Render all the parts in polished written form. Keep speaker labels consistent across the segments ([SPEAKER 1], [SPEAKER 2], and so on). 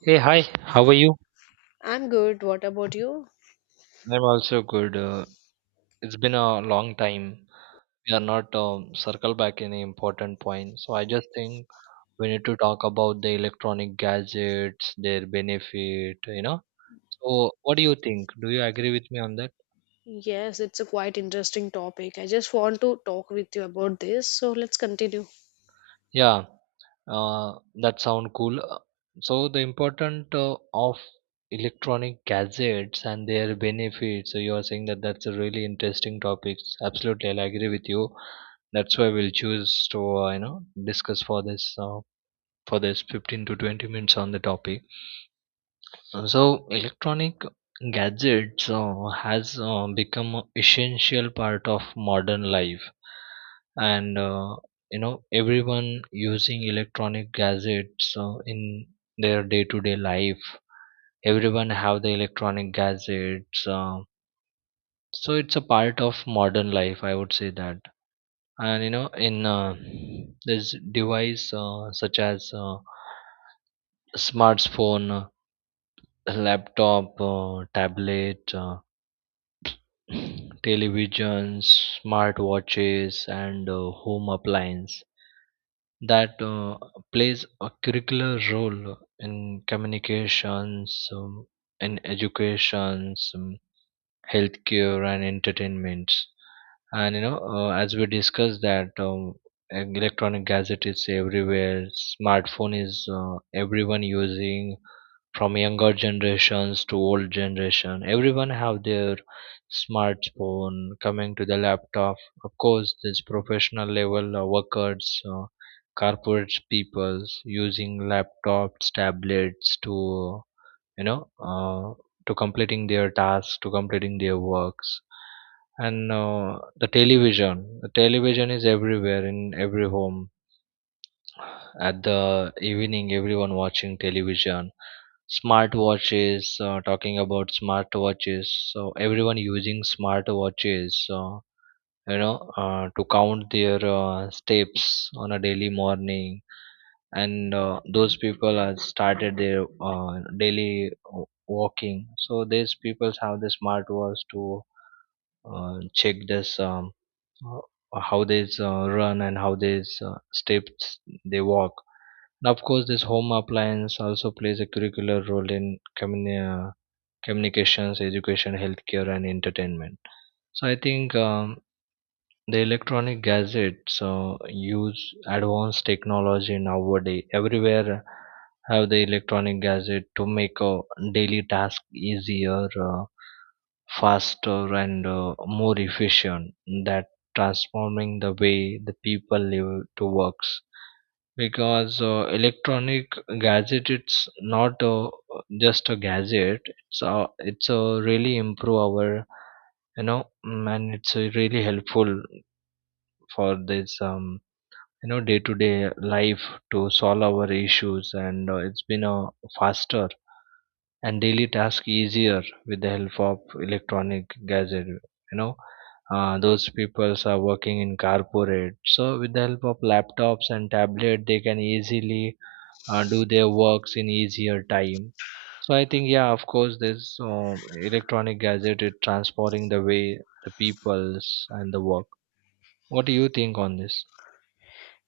[SPEAKER 1] Hey, hi, how are you?
[SPEAKER 2] I'm good. What about you?
[SPEAKER 1] I'm also good. It's been a long time. We are not circle back any important point. So I just think we need to talk about the electronic gadgets, their benefit. So what do you think? Do you agree with me on that?
[SPEAKER 2] Yes, it's a quite interesting topic. I just want to talk with you about this. So let's continue.
[SPEAKER 1] Yeah, that sound cool. So the important of electronic gadgets and their benefits. So you are saying that that's a really interesting topic. Absolutely, I agree with you, that's why we'll choose to discuss for this 15 to 20 minutes on the topic. So electronic gadgets has become a essential part of modern life, and you know everyone using electronic gadgets in their day to day life. Everyone have the electronic gadgets, so it's a part of modern life, I would say that. And in this device such as smartphone, laptop, tablet, televisions, smart watches, and home appliance that plays a curricular role in communications, in educations, healthcare, and entertainment. And as we discussed that, electronic gadget is everywhere. Smartphone is, everyone using, from younger generations to old generation everyone have their smartphone. Coming to the laptop, of course this professional level workers, corporate peoples using laptops, tablets to you know uh, to completing their tasks, to completing their works. And the television is everywhere in every home. At the evening everyone watching television. Smart watches, talking about smart watches, so everyone using smart watches, to count their steps on a daily morning. And those people have started their daily walking, so these people have the smartwatch to check this, how they run and how they steps they walk. And of course this home appliance also plays a curricular role in uh, communications, education, healthcare, and entertainment. So I think the electronic gadgets use advanced technology nowadays. Everywhere have the electronic gadget to make a daily task easier, faster, and more efficient, that transforming the way the people live to works. Because electronic gadget it's not just a gadget, it's a really improve our, and it's really helpful for this, day to day life, to solve our issues, and it's been a faster and daily task easier with the help of electronic gadget. Those peoples are working in corporate, so with the help of laptops and tablet they can easily do their works in easier time. So I think, yeah, of course this electronic gadget is transforming the way the peoples and the work. What do you think on this?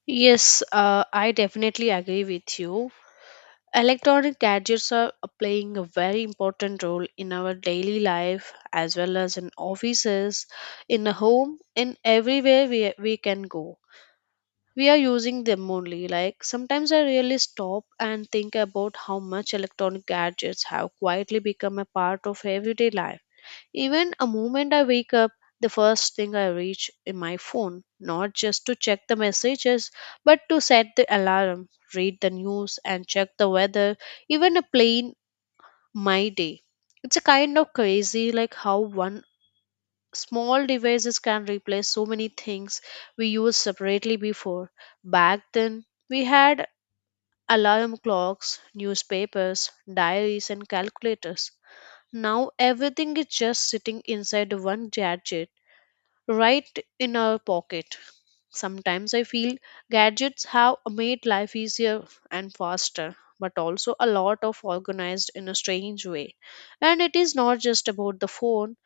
[SPEAKER 2] Yes, I definitely agree with you. Electronic gadgets are playing a very important role in our daily life as well as in offices, in the home, in everywhere we can go. We are using them only. Like sometimes I really stop and think about how much electronic gadgets have quietly become a part of everyday life. Even a moment I wake up, the first thing I reach in my phone, not just to check the messages, but to set the alarm, read the news, and check the weather, even a plain my day. It's a kind of crazy like how one small devices can replace so many things we used separately before. Back then, we had alarm clocks, newspapers, diaries, and calculators. Now everything is just sitting inside one gadget right in our pocket. Sometimes I feel gadgets have made life easier and faster, but also a lot of organized in a strange way. And it is not just about the phone,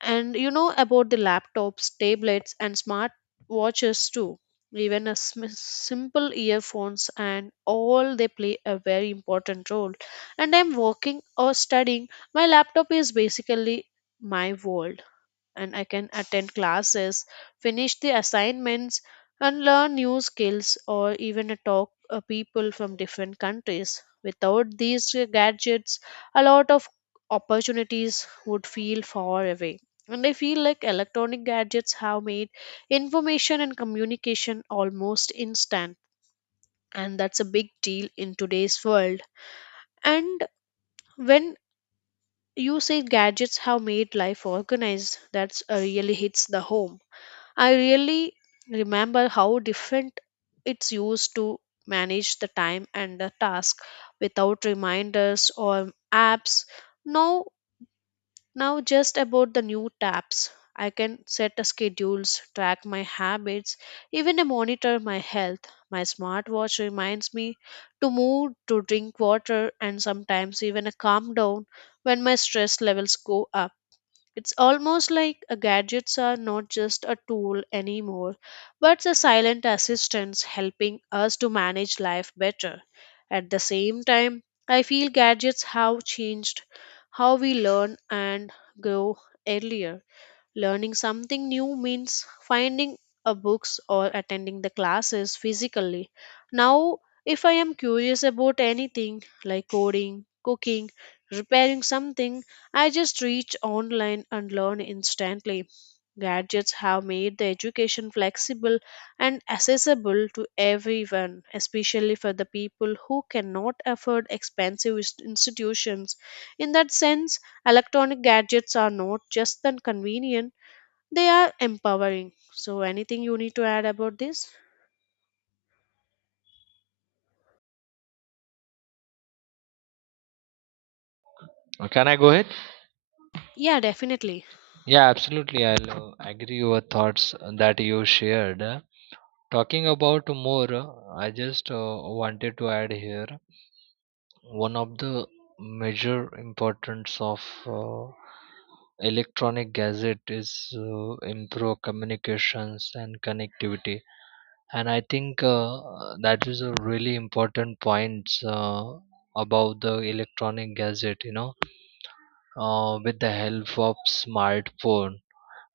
[SPEAKER 2] and you know about the laptops, tablets, and smart watches too. Even a simple earphones and all they play a very important role. And I'm working or studying. My laptop is basically my world and I can attend classes, finish the assignments, and learn new skills or even talk people from different countries. Without these gadgets, a lot of opportunities would feel far away. And I feel like electronic gadgets have made information and communication almost instant. And that's a big deal in today's world. And when you say gadgets have made life organized, that's really hits the home. I really remember how different it's used to manage the time and the task without reminders or apps. Now, now just about the new tabs. I can set the schedules, track my habits, even to monitor my health. My smartwatch reminds me to move, to drink water, and sometimes even a calm down when my stress levels go up. It's almost like gadgets are not just a tool anymore, but the silent assistants helping us to manage life better. At the same time, I feel gadgets have changed how we learn and grow earlier. Learning something new means finding a books or attending the classes physically. Now, if I am curious about anything like coding, cooking, repairing something, I just reach online and learn instantly. Gadgets have made the education flexible and accessible to everyone, especially for the people who cannot afford expensive institutions. In that sense, electronic gadgets are not just than convenient, they are empowering. So, anything you need to add about this?
[SPEAKER 1] Can I go ahead?
[SPEAKER 2] Yeah, definitely.
[SPEAKER 1] Yeah, absolutely. I'll agree your thoughts that you shared. Talking about more, I just wanted to add here one of the major importance of uh, electronic gadget is improve communications and connectivity. And I think that is a really important point about the electronic gadget. With the help of smartphone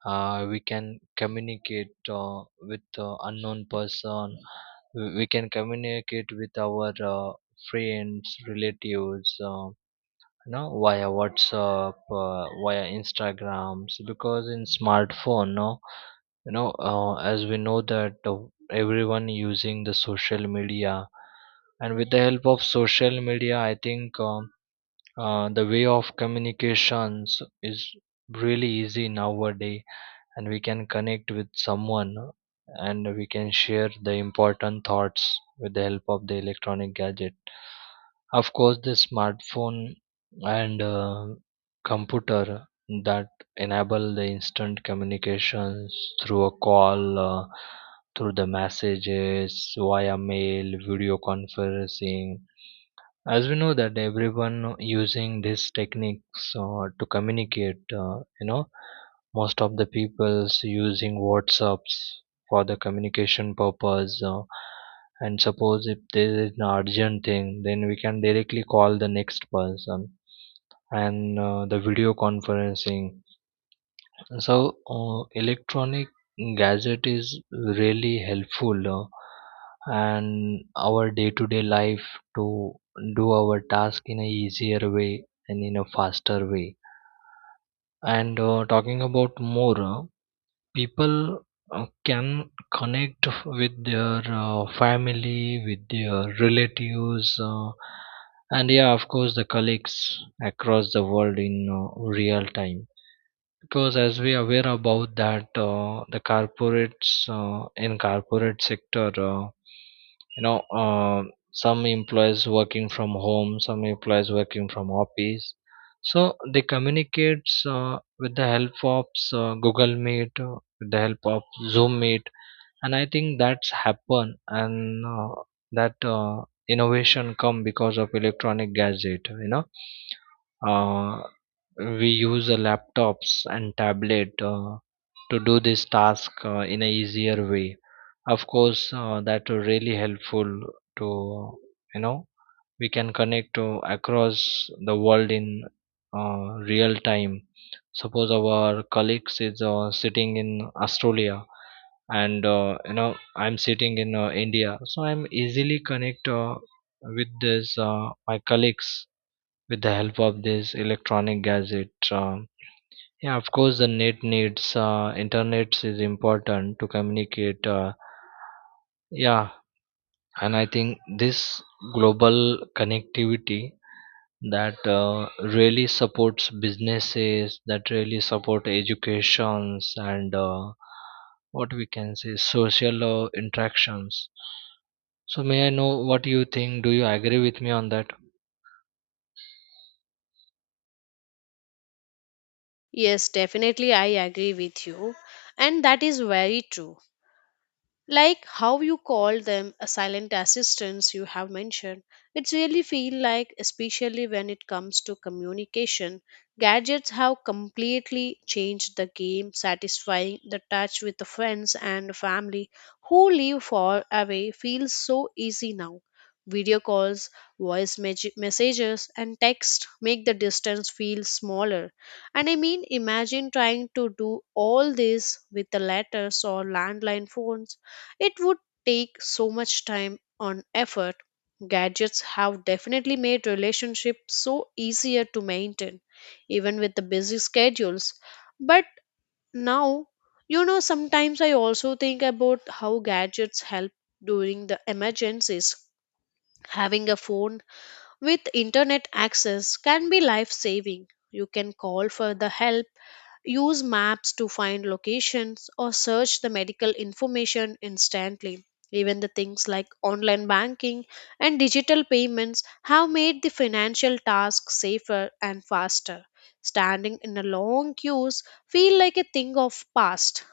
[SPEAKER 1] we can communicate with unknown person. We can communicate with our friends, relatives, via WhatsApp, via Instagrams, because in smartphone no, as we know that, everyone using the social media. And with the help of social media I think, the way of communications is really easy nowadays, and we can connect with someone, and we can share the important thoughts with the help of the electronic gadget, of course the smartphone and computer, that enable the instant communications through a call, through the messages, via mail, video conferencing. As we know that everyone using these techniques to communicate, most of the people's using WhatsApps for the communication purpose. And suppose if there is an urgent thing then we can directly call the next person, and the video conferencing. So, electronic gadget is really helpful and our day-to-day life to do our task in a easier way and in a faster way. And talking about more, people can connect with their family, with their relatives, and yeah, of course, the colleagues across the world in real time. Because as we are aware about that, the corporates, in corporate sector, you know uh, some employees working from home, some employees working from office, so they communicates with the help of Google Meet, with the help of Zoom Meet. And I think that's happen, and that innovation come because of electronic gadget. uh, we use laptops and tablet to do this task in a easier way. Of course that are really helpful to, you know we can connect to across the world in real time. Suppose our colleagues is sitting in Australia, and I'm sitting in India, so I'm easily connect with this, my colleagues with the help of this electronic gadget. Uh, yeah, of course, the net needs, internet is important to communicate. Yeah, and I think this global connectivity that really supports businesses, that really support educations and, what we can say, social interactions. So may I know what you think? Do you agree with me on that?
[SPEAKER 2] Yes, definitely. I agree with you. And that is very true. Like how you call them a silent assistants you have mentioned, it's really feel like especially when it comes to communication gadgets have completely changed the game satisfying the touch with the friends and family who live far away feels so easy now. Video calls, voice messages and text make the distance feel smaller, and I mean imagine trying to do all this with the letters or landline phones, it would take so much time and effort. Gadgets have definitely made relationships so easier to maintain, even with the busy schedules. But now, you know, sometimes I also think about how gadgets help during the emergencies. Having a phone with internet access can be life saving. You can call for the help, use maps to find locations, or search the medical information instantly. Even the things like online banking and digital payments have made the financial task safer and faster. Standing in a long queues feel like a thing of past.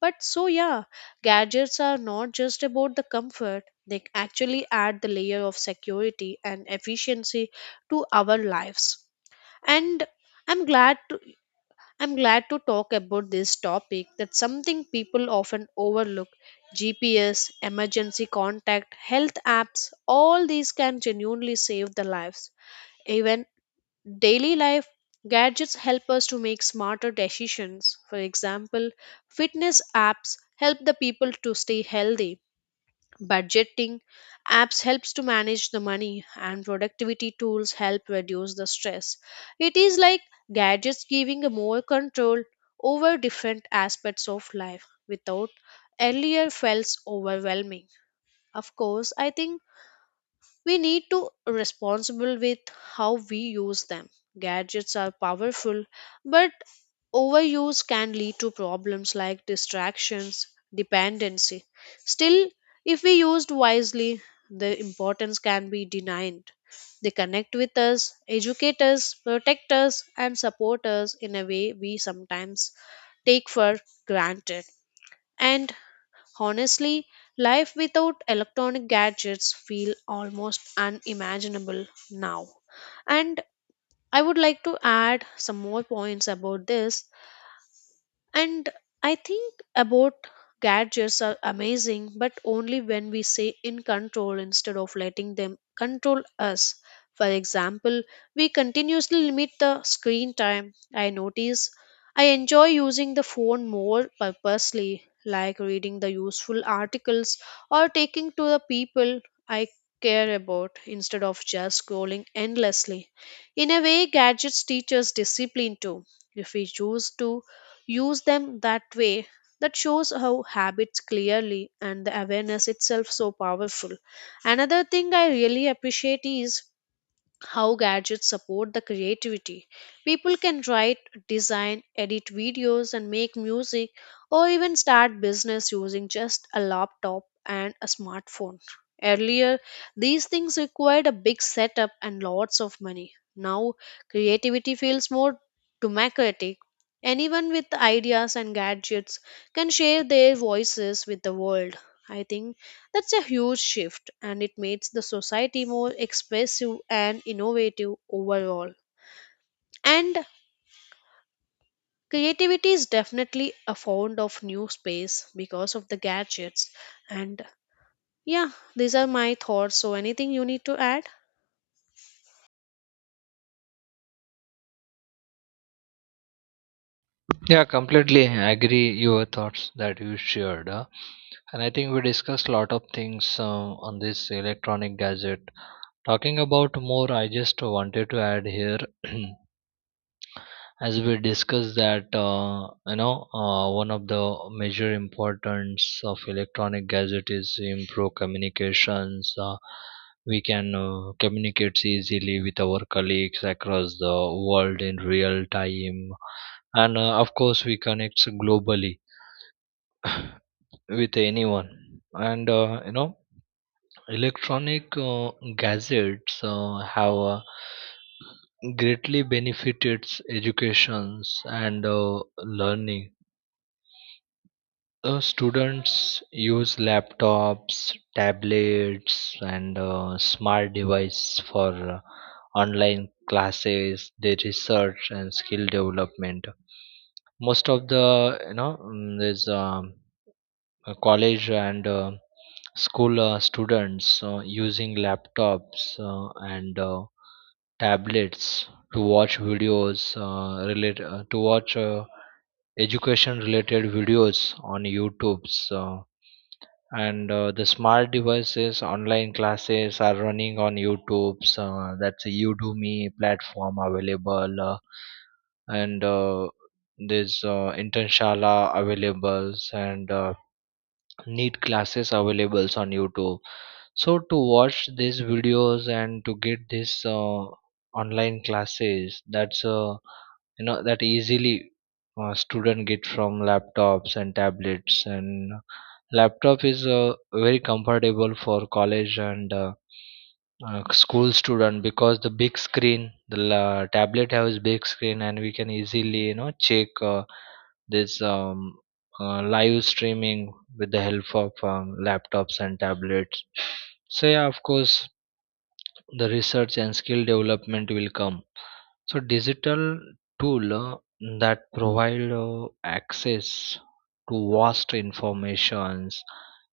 [SPEAKER 2] But so yeah, gadgets are not just about the comfort. They actually add the layer of security and efficiency to our lives. And I'm glad to I'm glad to talk about this topic that's something people often overlook. GPS, emergency contact, health apps, all these can genuinely save the lives. Even daily life gadgets help us to make smarter decisions. For example, fitness apps help the people to stay healthy, budgeting apps helps to manage the money and productivity tools help reduce the stress. It is like gadgets giving a more control over different aspects of life without earlier felt overwhelming. Of course I think we need to responsible with how we use them. Gadgets are powerful, but overuse can lead to problems like distractions, dependency. Still, if we used wisely, the importance can be denied. They connect with us, educate us, protect us, and support us in a way we sometimes take for granted. And honestly, life without electronic gadgets feel almost unimaginable now. And I would like to add some more points about this and I think about gadgets are amazing, but only when we say in control instead of letting them control us. For example, we continuously limit the screen time. I notice I enjoy using the phone more purposely, like reading the useful articles or taking to the people I care about instead of just scrolling endlessly. In a way, gadgets teach us discipline too. If we choose to use them that way, that shows how habits clearly and the awareness itself so powerful. Another thing I really appreciate is how gadgets support the creativity. People can write, design, edit videos, and make music, or even start business using just a laptop and a smartphone. Earlier, these things required a big setup and lots of money. Now, creativity feels more democratic. Anyone with ideas and gadgets can share their voices with the world. I think that's a huge shift and it makes the society more expressive and innovative overall. And creativity is definitely a fond of new space because of the gadgets. And yeah, these are my thoughts. So anything you need to add?
[SPEAKER 1] Yeah, completely agree your thoughts that you shared. And I think we discussed a lot of things on this electronic gadget. Talking about more, I just wanted to add here as we discussed that, one of the major importance of electronic gadget is to improve communications. We can communicate easily with our colleagues across the world in real time, and of course we connect globally with anyone. And electronic gadgets have greatly benefited educations and learning. Students use laptops, tablets, and smart devices for online classes, their research, and skill development. Most of the, there's, college and school students using laptops and tablets to watch videos, relate to watch education related videos on YouTube's. And the smart devices online classes are running on YouTube's, that's a Udemy platform available, and there's Internshala availables, and neat classes availables on YouTube. So to watch these videos and to get this online classes, that's, that easily student get from laptops and tablets, and laptop is very comfortable for college and school student, because the big screen, the tablet has big screen, and we can easily, check this, live streaming with the help of laptops and tablets. So yeah, of course the research and skill development will come. So digital tool that provide access to vast informations,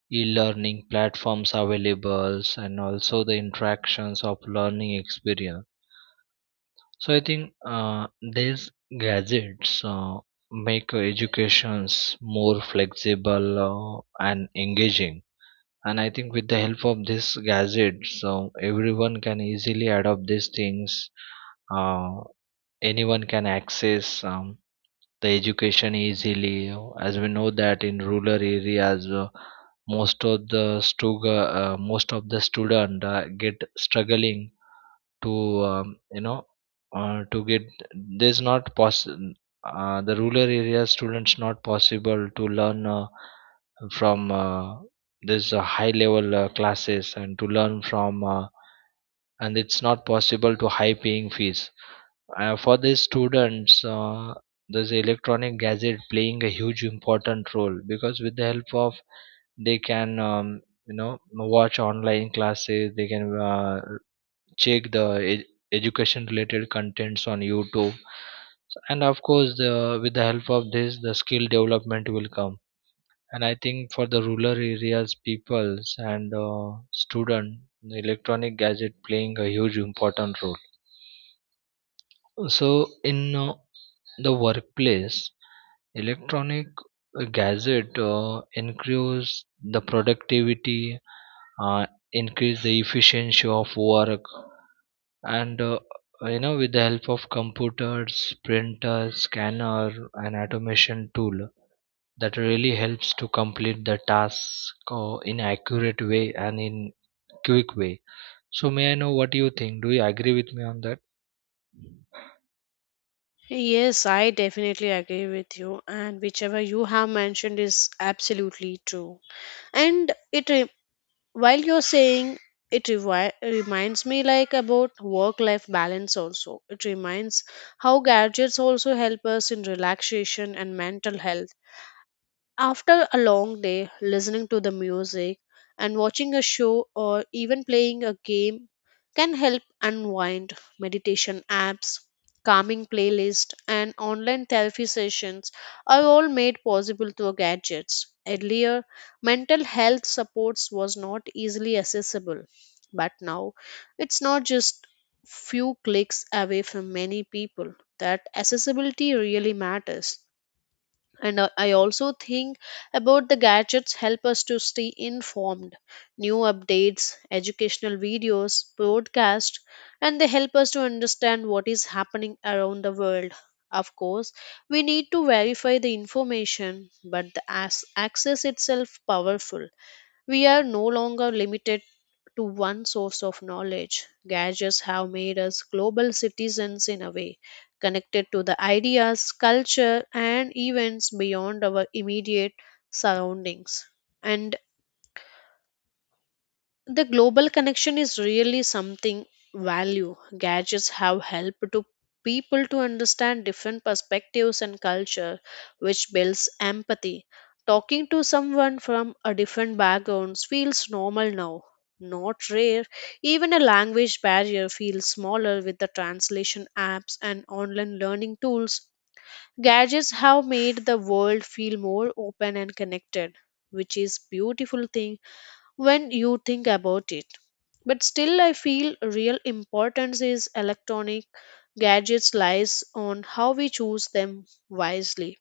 [SPEAKER 1] e-learning platforms available, and also the interactions of learning experience. So I think these gadgets make educations more flexible and engaging. And I think with the help of these gadgets, so everyone can easily adopt these things uh, Anyone can access, the education easily. As we know that in rural areas most of the student get struggling to, um, you know to get, there's not possible, the rural area students not possible to learn from this high level classes and to learn from and it's not possible to high paying fees for the students, this electronic gadget playing a huge important role, because with the help of, they can, watch online classes, they can check the ed- education related contents on YouTube. And of course the with the help of this, the skill development will come. And I think for the rural areas, peoples and student, the electronic gadget playing a huge important role. So in the workplace, electronic gadget increase the productivity, increase the efficiency of work, and with the help of computers, printers, scanner, and automation tool that really helps to complete the task in accurate way and in quick way. So may I know what you think? Do you agree with me on that?
[SPEAKER 2] Yes, I definitely agree with you, and whichever you have mentioned is absolutely true. And while you're saying it reminds me like about work life balance also. It reminds how gadgets also help us in relaxation and mental health after a long day, listening to the music and watching a show or even playing a game can help unwind. Meditation apps, calming playlists, and online therapy sessions are all made possible through gadgets. Earlier, mental health supports was not easily accessible, but now it's not just few clicks away from many people. That accessibility really matters, and I also think about the gadgets help us to stay informed new updates, educational videos broadcast, and they help us to understand what is happening around the world. Of course we need to verify the information, but the access itself powerful. We are no longer limited to one source of knowledge. Gadgets have made us global citizens in a way, connected to the ideas, culture, and events beyond our immediate surroundings. And the global connection is really something value gadgets have helped to people to understand different perspectives and culture, which builds empathy. Talking to someone from a different background feels normal now, not rare. Even a language barrier feels smaller with the translation apps and online learning tools. Gadgets have made the world feel more open and connected, which is beautiful thing when you think about it. But still, I feel real importance is electronic gadgets lies on how we choose them wisely.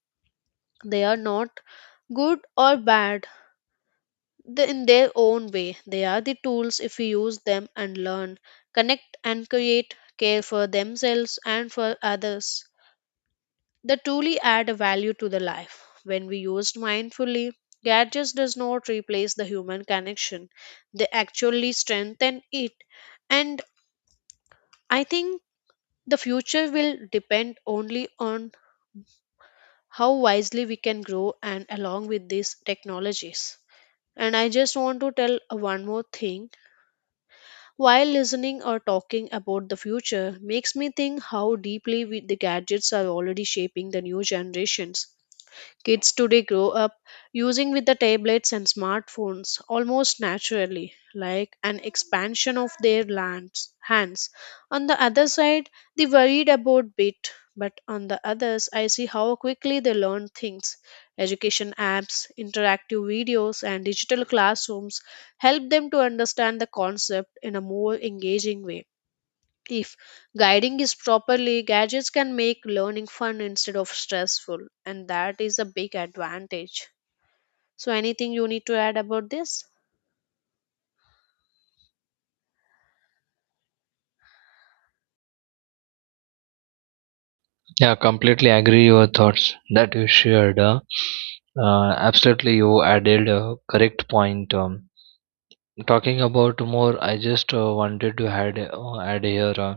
[SPEAKER 2] They are not good or bad in their own way. They are the tools if we use them and learn, connect and create, care for themselves and for others. They truly add a value to the life. When we used mindfully, gadgets does not replace the human connection. They actually strengthen it. And I think the future will depend only on how wisely we can grow and along with these technologies. And I just want to tell one more thing. While listening or talking about the future makes me think how deeply we, the gadgets are already shaping the new generations. Kids today grow up using with the tablets and smartphones almost naturally, like an expansion of their lands, hands. On the other side, they worried about bit, but on the others, I see how quickly they learn things. Education apps, interactive videos, and digital classrooms help them to understand the concept in a more engaging way. If guiding is properly, gadgets can make learning fun instead of stressful, and that is a big advantage. So, anything you need to add about this?
[SPEAKER 1] Yeah, completely agree your thoughts that you shared. Absolutely, you added a correct point. Talking about more, I just wanted to add here,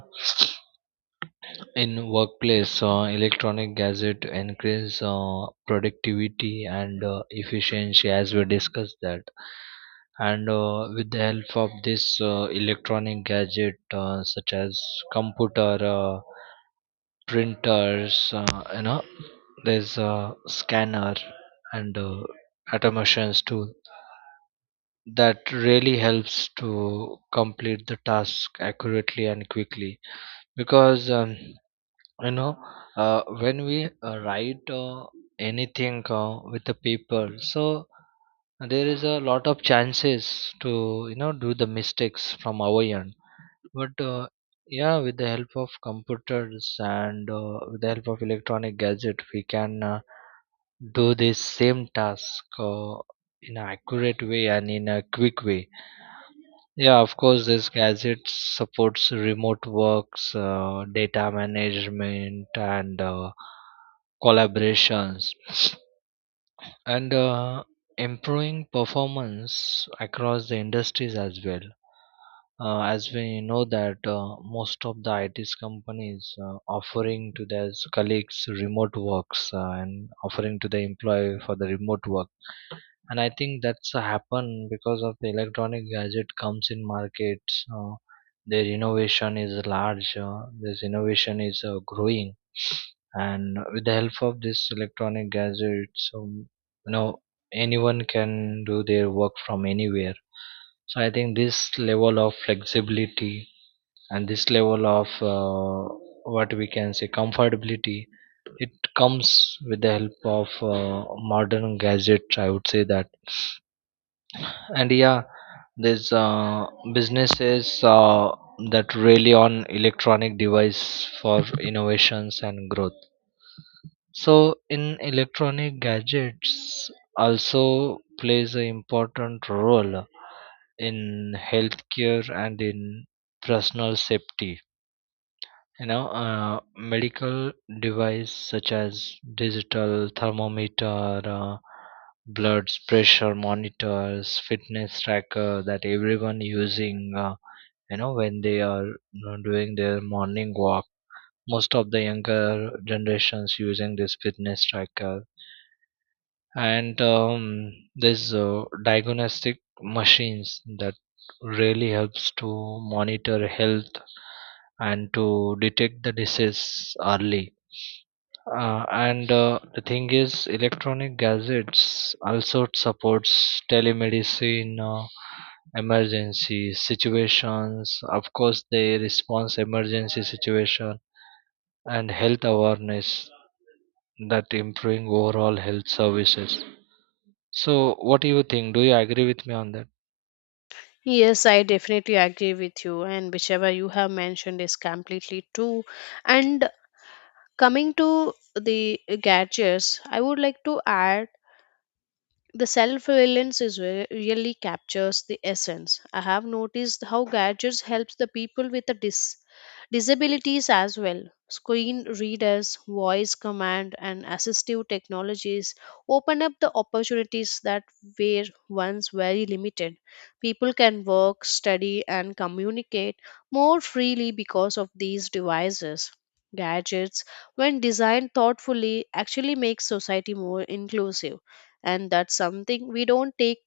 [SPEAKER 1] in workplace, electronic gadget increase productivity and efficiency as we discussed that. And with the help of this electronic gadget, such as computer, printers, there's a scanner and automations tool that really helps to complete the task accurately and quickly, because you know when we write anything with the paper, so there is a lot of chances to, do the mistakes from our end, but yeah, with the help of computers and with the help of electronic gadget, we can do this same task in an accurate way and in a quick way. Yeah, of course, this gadget supports remote works, data management, and collaborations, and improving performance across the industries as well. As we know that most of the IT companies offering to their colleagues remote works, and offering to the employee for the remote work, and I think that's happen because of the electronic gadget comes in markets. Their innovation is large, this innovation is growing, and with the help of this electronic gadgets, you know anyone can do their work from anywhere. So I think this level of flexibility and this level of, uh, what we can say, comfortability, it comes with the help of uh, modern gadgets, I would say that. And yeah, there's businesses that rely on electronic device for innovations and growth. So in, electronic gadgets also plays an important role in healthcare and in personal safety. Medical device such as digital thermometer, blood pressure monitors, fitness tracker that everyone using when they are, doing their morning walk. Most of the younger generations using this fitness tracker, and this diagnostic machines that really helps to monitor health and to detect the disease early. And the thing is, electronic gadgets also supports telemedicine, emergency situations. Of course, they response emergency situation and health awareness that improving overall health services. So, what do you think? Do you agree with me on that?
[SPEAKER 2] Yes, I definitely agree with you, and whichever you have mentioned is completely true. And coming to the gadgets, I would like to add the self reliance is where really captures the essence. I have noticed how gadgets helps the people with the disabilities as well. Screen readers, voice command, and assistive technologies open up the opportunities that were once very limited. People can work, study, and communicate more freely because of these devices. Gadgets, when designed thoughtfully, actually make society more inclusive, and that's something we don't take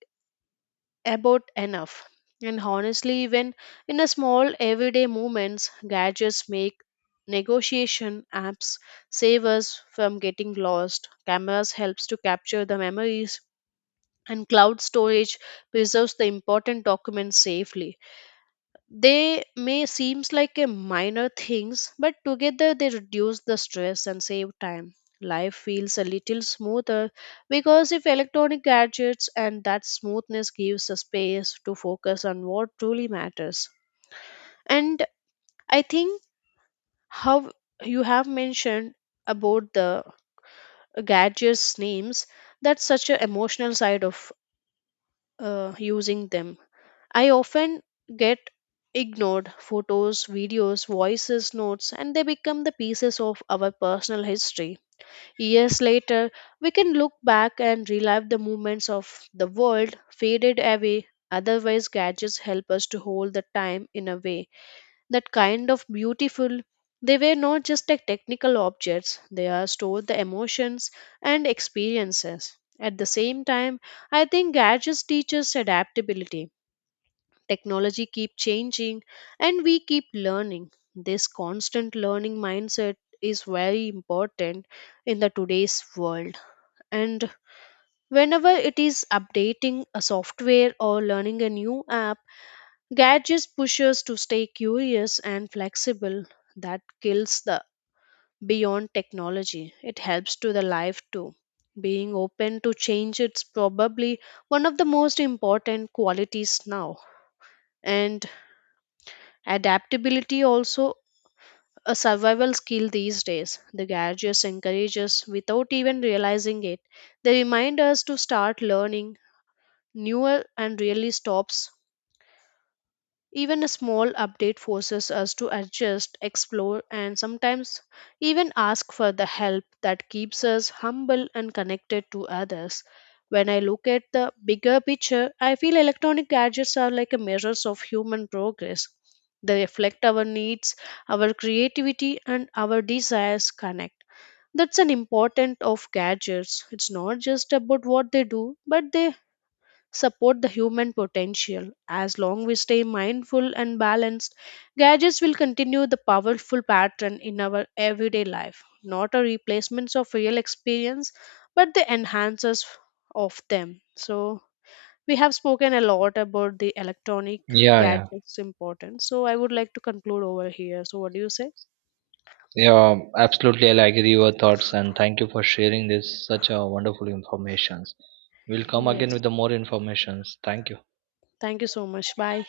[SPEAKER 2] about enough. And honestly, even in a small everyday movements gadgets make negotiation apps save us from getting lost, cameras helps to capture the memories, and cloud storage preserves the important documents safely. They may seems like a minor things but together they reduce the stress and save time. Life feels a little smoother because if electronic gadgets, and that smoothness gives a space to focus on what truly matters. And I think how you have mentioned about the gadgets names, that's such an emotional side of using them. I often get ignored photos, videos, voices, notes, and they become the pieces of our personal history. Years later, we can look back and relive the moments of the world faded away. Otherwise, gadgets help us to hold the time in a way that kind of beautiful. They were not just like technical objects, they are stored the emotions and experiences. At the same time, I think gadgets teach us adaptability. Technology keep changing and we keep learning. This constant learning mindset is very important in the today's world. And whenever it is updating a software or learning a new app, gadgets push us to stay curious and flexible. That kills the beyond technology, it helps to the life too. Being open to change it's probably one of the most important qualities now. And adaptability also a survival skill these days. The gadgets encourage us without even realizing it. They remind us to start learning newer and really stops. Even a small update forces us to adjust, explore, and sometimes even ask for the help that keeps us humble and connected to others. When I look at the bigger picture, I feel electronic gadgets are like a mirrors of human progress. They reflect our needs, our creativity, and our desires connect. That's an important of gadgets. It's not just about what they do, but they support the human potential. As long we stay mindful and balanced, gadgets will continue the powerful pattern in our everyday life, not a replacements of real experience, but the enhancers of them. So we have spoken a lot about the electronic
[SPEAKER 1] Yeah, yeah,
[SPEAKER 2] gadgets importance. So I would like to conclude over here. So what do you say?
[SPEAKER 1] yeah. Absolutely, I'll agree your thoughts and thank you for sharing this such a wonderful informations. We'll come again
[SPEAKER 2] Yes.
[SPEAKER 1] with the more informations. Thank you.
[SPEAKER 2] Thank you so much. Bye.